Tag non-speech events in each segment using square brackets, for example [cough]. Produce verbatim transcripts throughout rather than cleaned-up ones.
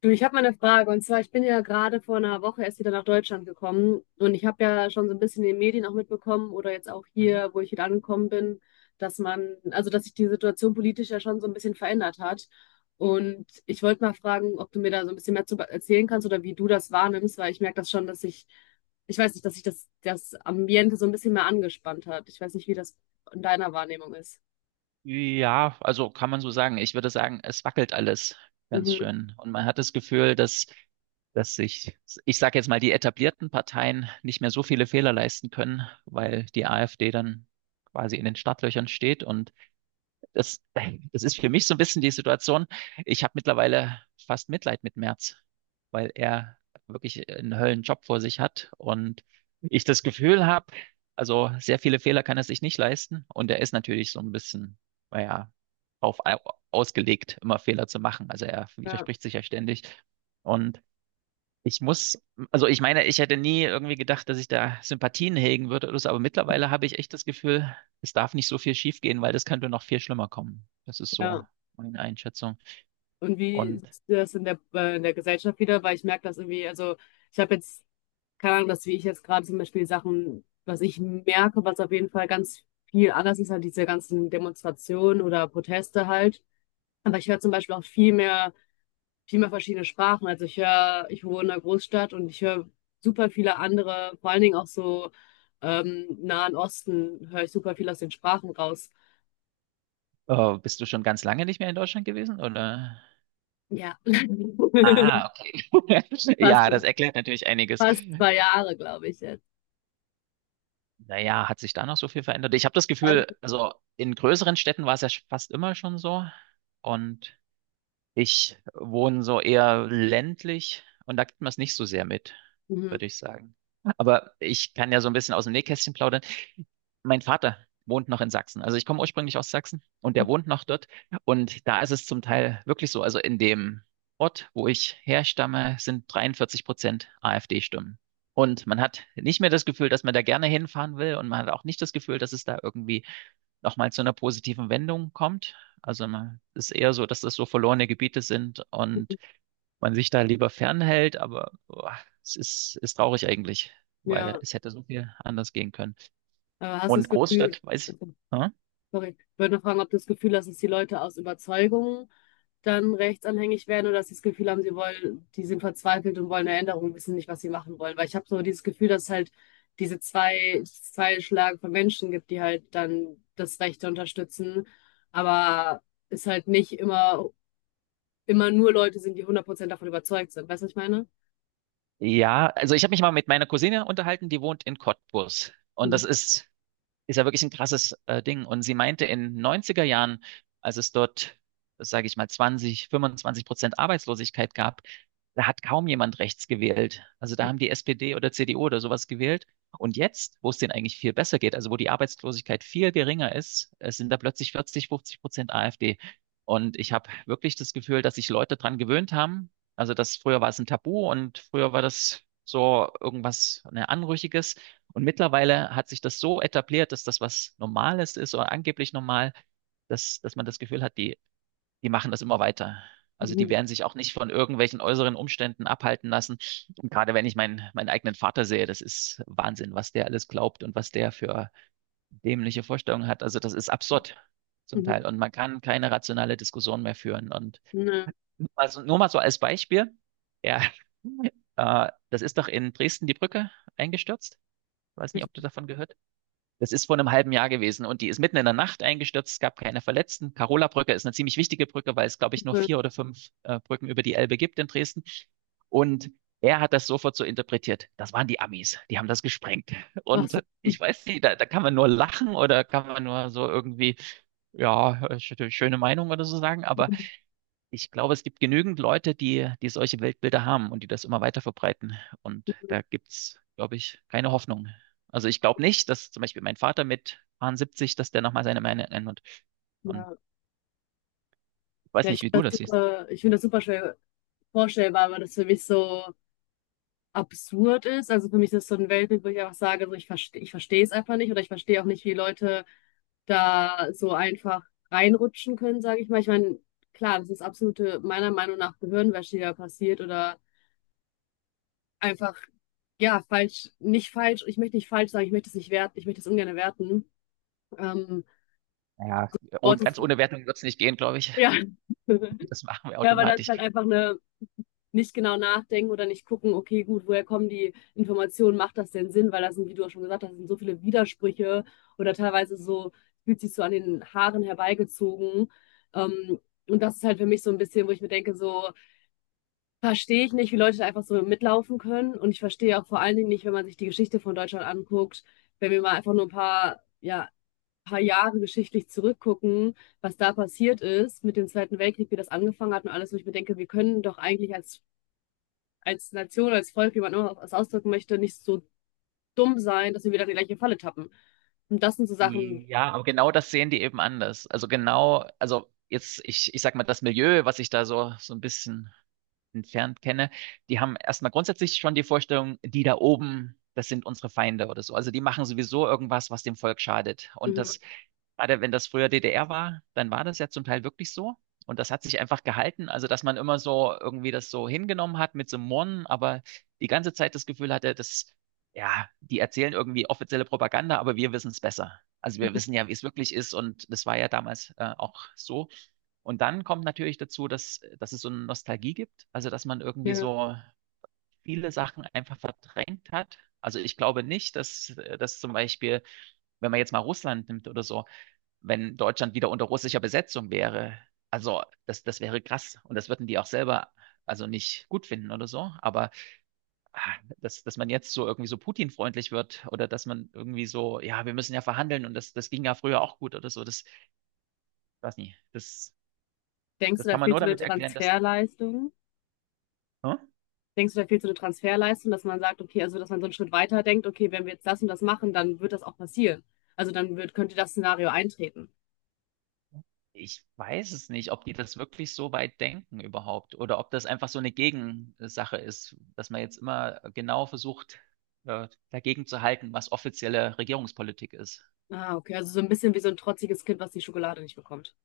Du, ich habe mal eine Frage. Und zwar, ich bin ja gerade vor einer Woche erst wieder nach Deutschland gekommen. Und ich habe ja schon so ein bisschen in den Medien auch mitbekommen oder jetzt auch Mhm. hier, wo ich wieder angekommen bin, dass man, also dass sich die Situation politisch ja schon so ein bisschen verändert hat. Und ich wollte mal fragen, ob du mir da so ein bisschen mehr zu be- erzählen kannst oder wie du das wahrnimmst, weil ich merke das schon, dass ich, ich weiß nicht, dass sich das, das Ambiente so ein bisschen mehr angespannt hat. Ich weiß nicht, wie das in deiner Wahrnehmung ist. Ja, also kann man so sagen. Ich würde sagen, es wackelt alles ganz Mhm. schön. Und man hat das Gefühl, dass, dass sich, ich sage jetzt mal, die etablierten Parteien nicht mehr so viele Fehler leisten können, weil die AfD dann quasi in den Startlöchern steht und das, das ist für mich so ein bisschen die Situation. Ich habe mittlerweile fast Mitleid mit Merz, weil er wirklich einen Höllenjob vor sich hat und ich das Gefühl habe, also sehr viele Fehler kann er sich nicht leisten und er ist natürlich so ein bisschen, naja, auf ausgelegt, immer Fehler zu machen. Also er Ja, widerspricht sich ja ständig und ich muss, also ich meine, ich hätte nie irgendwie gedacht, dass ich da Sympathien hegen würde oder so, aber mittlerweile habe ich echt das Gefühl, es darf nicht so viel schiefgehen, weil das könnte noch viel schlimmer kommen. Das ist so ja. meine Einschätzung. Und wie Und siehst du das in der, äh, in der Gesellschaft wieder? Weil ich merke das irgendwie, also ich habe jetzt, keine Ahnung, dass wie ich jetzt gerade zum Beispiel Sachen, was ich merke, was auf jeden Fall ganz viel anders ist, halt diese ganzen Demonstrationen oder Proteste halt. Aber ich höre zum Beispiel auch viel mehr, viel mehr verschiedene Sprachen. Also ich höre, ich wohne in einer Großstadt und ich höre super viele andere, vor allen Dingen auch so ähm, Nahen Osten, höre ich super viel aus den Sprachen raus. äh, bist du schon ganz lange nicht mehr in Deutschland gewesen, oder? Ja. Ah, [laughs] okay. [laughs] Fast, Ja, das erklärt natürlich einiges. fast zwei Jahre, glaube ich jetzt. Naja, hat sich da noch so viel verändert? Ich habe das Gefühl, also in größeren Städten war es ja fast immer schon so. Und ich wohne so eher ländlich und da kriegt man es nicht so sehr mit, Mhm. würde ich sagen. Aber ich kann ja so ein bisschen aus dem Nähkästchen plaudern. Mein Vater wohnt noch in Sachsen. Also ich komme ursprünglich aus Sachsen und Mhm. der wohnt noch dort. Und da ist es zum Teil wirklich so. Also in dem Ort, wo ich herstamme, sind dreiundvierzig Prozent AfD-Stimmen. Und man hat nicht mehr das Gefühl, dass man da gerne hinfahren will und man hat auch nicht das Gefühl, dass es da irgendwie nochmal zu einer positiven Wendung kommt. Also man ist eher so, dass das so verlorene Gebiete sind und man sich da lieber fernhält, aber boah, es ist, ist traurig eigentlich, weil Ja, es hätte so viel anders gehen können. aber hast du das Und Gefühl, Großstadt, weiß ich. also, Hm? sorry, ich wollte noch fragen, ob du das Gefühl hast, dass die Leute aus Überzeugung dann rechtsanhängig werden oder dass sie das Gefühl haben, sie wollen, die sind verzweifelt und wollen eine Änderung, wissen nicht, was sie machen wollen. Weil ich habe so dieses Gefühl, dass es halt diese zwei, zwei Schlagen von Menschen gibt, die halt dann das Rechte unterstützen, aber es halt nicht immer, immer nur Leute sind, die hundert Prozent davon überzeugt sind. Weißt du, was ich meine? Ja, also ich habe mich mal mit meiner Cousine unterhalten, die wohnt in Cottbus. Und das Mhm. ist ist ja wirklich ein krasses äh, Ding. Und sie meinte, in neunziger Jahren, als es dort, sage ich mal, zwanzig, fünfundzwanzig Prozent Arbeitslosigkeit gab, da hat kaum jemand rechts gewählt. Also da haben die S P D oder C D U oder sowas gewählt. Und jetzt, wo es denen eigentlich viel besser geht, also wo die Arbeitslosigkeit viel geringer ist, es sind da plötzlich vierzig, fünfzig Prozent AfD. Und ich habe wirklich das Gefühl, dass sich Leute dran gewöhnt haben. Also das früher war es ein Tabu und früher war das so irgendwas, ne, Anrüchiges. Und mittlerweile hat sich das so etabliert, dass das was Normales ist oder angeblich normal, dass, dass man das Gefühl hat, die, die machen das immer weiter. Also die Mhm. werden sich auch nicht von irgendwelchen äußeren Umständen abhalten lassen. Und gerade wenn ich meinen, meinen eigenen Vater sehe, das ist Wahnsinn, was der alles glaubt und was der für dämliche Vorstellungen hat. Also das ist absurd zum Mhm. Teil. Und man kann keine rationale Diskussion mehr führen. Und Ja, nur mal so, nur mal so als Beispiel, ja, [laughs] äh, das ist doch in Dresden die Brücke eingestürzt. Ich weiß nicht, ob du richtig davon gehört. Das ist vor einem halben Jahr gewesen und die ist mitten in der Nacht eingestürzt. Es gab keine Verletzten. Karola Brücke ist eine ziemlich wichtige Brücke, weil es, glaube ich, nur cool. vier oder fünf äh, Brücken über die Elbe gibt in Dresden. Und er hat das sofort so interpretiert. Das waren die Amis. Die haben das gesprengt. Ach so. Und ich weiß nicht, da, da kann man nur lachen oder kann man nur so irgendwie, ja, schöne Meinung oder so sagen. Aber Mhm. ich glaube, es gibt genügend Leute, die, die solche Weltbilder haben und die das immer weiter verbreiten. Und da gibt's, glaube ich, keine Hoffnung. Also ich glaube nicht, dass zum Beispiel mein Vater mit siebzig, dass der nochmal seine Meinung ändert. Und Ja. ich weiß Ja, ich nicht, wie du finde das das siehst. super, ich finde das super schwer vorstellbar, weil das für mich so absurd ist. Also für mich ist das so ein Weltbild, wo ich einfach sage, so ich verstehe, ich verstehe es einfach nicht oder ich verstehe auch nicht, wie Leute da so einfach reinrutschen können, sage ich mal. Ich meine, klar, das ist absolute, meiner Meinung nach, Gehirnwäsche, die da passiert oder einfach, ja, falsch, nicht falsch, ich möchte nicht falsch sagen, ich möchte es nicht werten, ich möchte es ungern werten. Ähm, Naja, Wort und ist, ganz ohne Wertung wird's nicht gehen, glaube ich. ja. [laughs] [laughs] Das machen wir Ja, aber das ist automatisch. halt einfach eine nicht genau nachdenken oder nicht gucken, okay, gut, woher kommen die Informationen, macht das denn Sinn? Weil das sind, wie du auch schon gesagt hast, sind so viele Widersprüche oder teilweise so, fühlt sich so an den Haaren herbeigezogen. Ähm, und das ist halt für mich so ein bisschen, wo ich mir denke, so verstehe ich nicht, wie Leute da einfach so mitlaufen können. Und ich verstehe auch vor allen Dingen nicht, wenn man sich die Geschichte von Deutschland anguckt, wenn wir mal einfach nur ein paar, ja, paar Jahre geschichtlich zurückgucken, was da passiert ist mit dem Zweiten Weltkrieg, wie das angefangen hat und alles, wo ich mir denke, wir können doch eigentlich als als Nation, als Volk, wie man immer was ausdrücken möchte, nicht so dumm sein, dass wir wieder in die gleiche Falle tappen. Und das sind so Sachen. Ja, aber genau das sehen die eben anders. Also genau, also jetzt, ich, ich sag mal, das Milieu, was sich da so, so ein bisschen entfernt kenne, die haben erstmal grundsätzlich schon die Vorstellung, die da oben, das sind unsere Feinde oder so. Also die machen sowieso irgendwas, was dem Volk schadet. Und Mhm. das, gerade wenn das früher D D R war, dann war das ja zum Teil wirklich so. Und das hat sich einfach gehalten. Also, dass man immer so irgendwie das so hingenommen hat mit so einem Murren, aber die ganze Zeit das Gefühl hatte, dass, ja, die erzählen irgendwie offizielle Propaganda, aber wir wissen es besser. Also wir wissen ja, wie es wirklich ist und das war ja damals äh, auch so. Und dann kommt natürlich dazu, dass, dass es so eine Nostalgie gibt, also dass man irgendwie Ja. so viele Sachen einfach verdrängt hat. Also ich glaube nicht, dass, dass zum Beispiel, wenn man jetzt mal Russland nimmt oder so, wenn Deutschland wieder unter russischer Besetzung wäre, also das, das wäre krass. Und das würden die auch selber also nicht gut finden oder so. Aber ah, dass, dass man jetzt so irgendwie so Putin-freundlich wird oder dass man irgendwie so, ja, wir müssen ja verhandeln und das, das ging ja früher auch gut oder so, das weiß nicht. Das, Denkst du, das da kann man fehlt nur so eine damit erklären, dass. Transferleistung? Hm? Denkst du, da fehlt so eine Transferleistung, dass man sagt, okay, also dass man so einen Schritt weiter denkt, okay, wenn wir jetzt das und das machen, dann wird das auch passieren. Also dann wird, könnte das Szenario eintreten. Ich weiß es nicht, ob die das wirklich so weit denken überhaupt oder ob das einfach so eine Gegensache ist, dass man jetzt immer genau versucht, äh, dagegen zu halten, was offizielle Regierungspolitik ist. Ah, okay, also so ein bisschen wie so ein trotziges Kind, was die Schokolade nicht bekommt.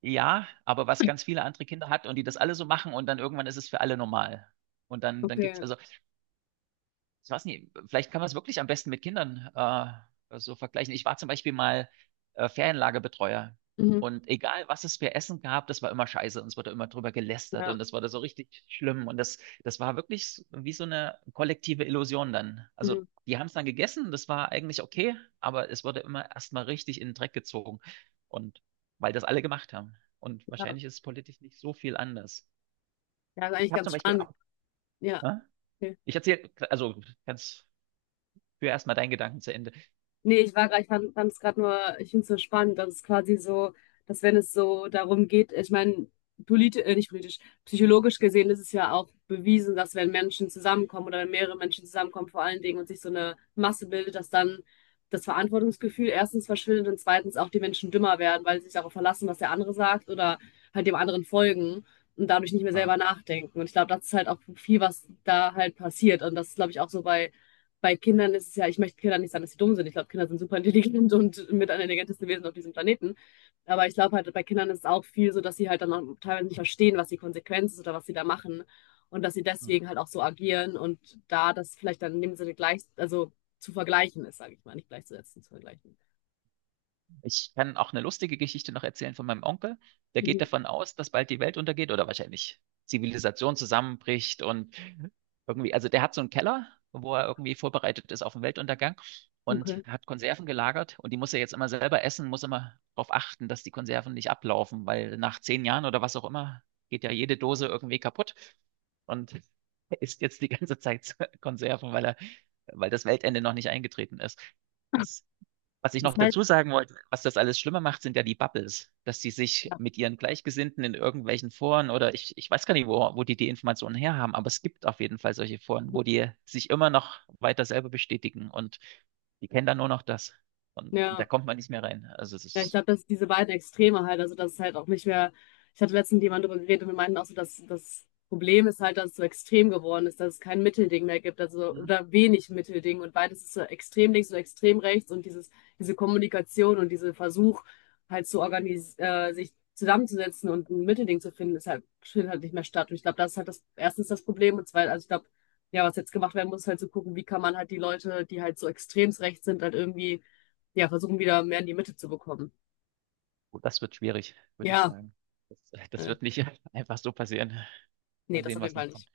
Ja, aber was ganz viele andere Kinder hat und die das alle so machen und dann irgendwann ist es für alle normal. Und dann, dann gibt's Okay. also ich weiß nicht, vielleicht kann man es wirklich am besten mit Kindern äh, so vergleichen. Ich war zum Beispiel mal äh, Ferienlagerbetreuer. Mhm. Und egal, was es für Essen gab, das war immer scheiße und es wurde immer drüber gelästert Ja. und das wurde so richtig schlimm. Und das, das war wirklich s- wie so eine kollektive Illusion dann. Also Mhm. die haben es dann gegessen, das war eigentlich okay, aber es wurde immer erstmal richtig in den Dreck gezogen. Und weil das alle gemacht haben. Und Ja. wahrscheinlich ist es politisch nicht so viel anders. Ja, ist Ich eigentlich habe ganz zum Beispiel spannend. auch, Ja. ne? Ich erzähle, also ganz Führ erstmal deinen Gedanken zu Ende. Nee, ich war gerade, ich fand es gerade nur, ich finde es so spannend, dass es quasi so, dass wenn es so darum geht, ich meine, politisch, äh, nicht politisch, psychologisch gesehen ist es ja auch bewiesen, dass wenn Menschen zusammenkommen oder wenn mehrere Menschen zusammenkommen, vor allen Dingen und sich so eine Masse bildet, dass dann das Verantwortungsgefühl erstens verschwindet und zweitens auch die Menschen dümmer werden, weil sie sich darauf verlassen, was der andere sagt oder halt dem anderen folgen und dadurch nicht mehr Ja. selber nachdenken. Und ich glaube, das ist halt auch viel, was da halt passiert. Und das ist, glaube ich, auch so bei bei Kindern ist es ja, ich möchte Kindern nicht sagen, dass sie dumm sind. Ich glaube, Kinder sind super intelligent [laughs] und mit am intelligentesten Wesen auf diesem Planeten. Aber ich glaube halt, bei Kindern ist es auch viel so, dass sie halt dann auch teilweise nicht verstehen, was die Konsequenz ist oder was sie da machen. Und dass sie Hm. deswegen halt auch so agieren und da das vielleicht dann in dem Sinne gleich, also zu vergleichen ist, sage ich mal, nicht gleichzusetzen, zu vergleichen. Ich kann auch eine lustige Geschichte noch erzählen von meinem Onkel. Der geht Mhm. davon aus, dass bald die Welt untergeht oder wahrscheinlich Zivilisation zusammenbricht und irgendwie, also der hat so einen Keller, wo er irgendwie vorbereitet ist auf den Weltuntergang und Okay. hat Konserven gelagert und die muss er jetzt immer selber essen, muss immer darauf achten, dass die Konserven nicht ablaufen, weil nach zehn Jahren oder was auch immer geht ja jede Dose irgendwie kaputt und [laughs] er isst jetzt die ganze Zeit [laughs] Konserven, weil er, weil das Weltende noch nicht eingetreten ist. Das was ich Das noch heißt, dazu sagen wollte, was das alles schlimmer macht, sind ja die Bubbles, dass die sich mit ihren Gleichgesinnten in irgendwelchen Foren oder ich, ich weiß gar nicht, wo, wo die die Informationen her haben, aber es gibt auf jeden Fall solche Foren, wo die sich immer noch weiter selber bestätigen und die kennen dann nur noch das. Und da ja, kommt man nicht mehr rein. Also es ja, ich ist, glaube, dass diese beiden Extreme halt, also dass ist halt auch nicht mehr, ich hatte letztens mit jemandem darüber geredet und wir meinten auch so, dass das Problem ist halt, dass es so extrem geworden ist, dass es kein Mittelding mehr gibt, also Mhm. oder wenig Mittelding und beides ist so extrem links und extrem rechts und dieses, diese Kommunikation und dieser Versuch halt zu organis äh, sich zusammenzusetzen und ein Mittelding zu finden, ist halt, findet halt nicht mehr statt. Und ich glaube, das ist halt das, erstens das Problem und zweitens, also ich glaube, ja, was jetzt gemacht werden muss, ist halt zu gucken, wie kann man halt die Leute, die halt so extremst rechts sind, halt irgendwie, ja, versuchen wieder mehr in die Mitte zu bekommen. gut, das wird schwierig, würde ich Ja, sagen. Das, das äh, wird nicht [laughs] einfach so passieren. ne, Mal das sehen, auf jeden was Fall noch nicht. kommt.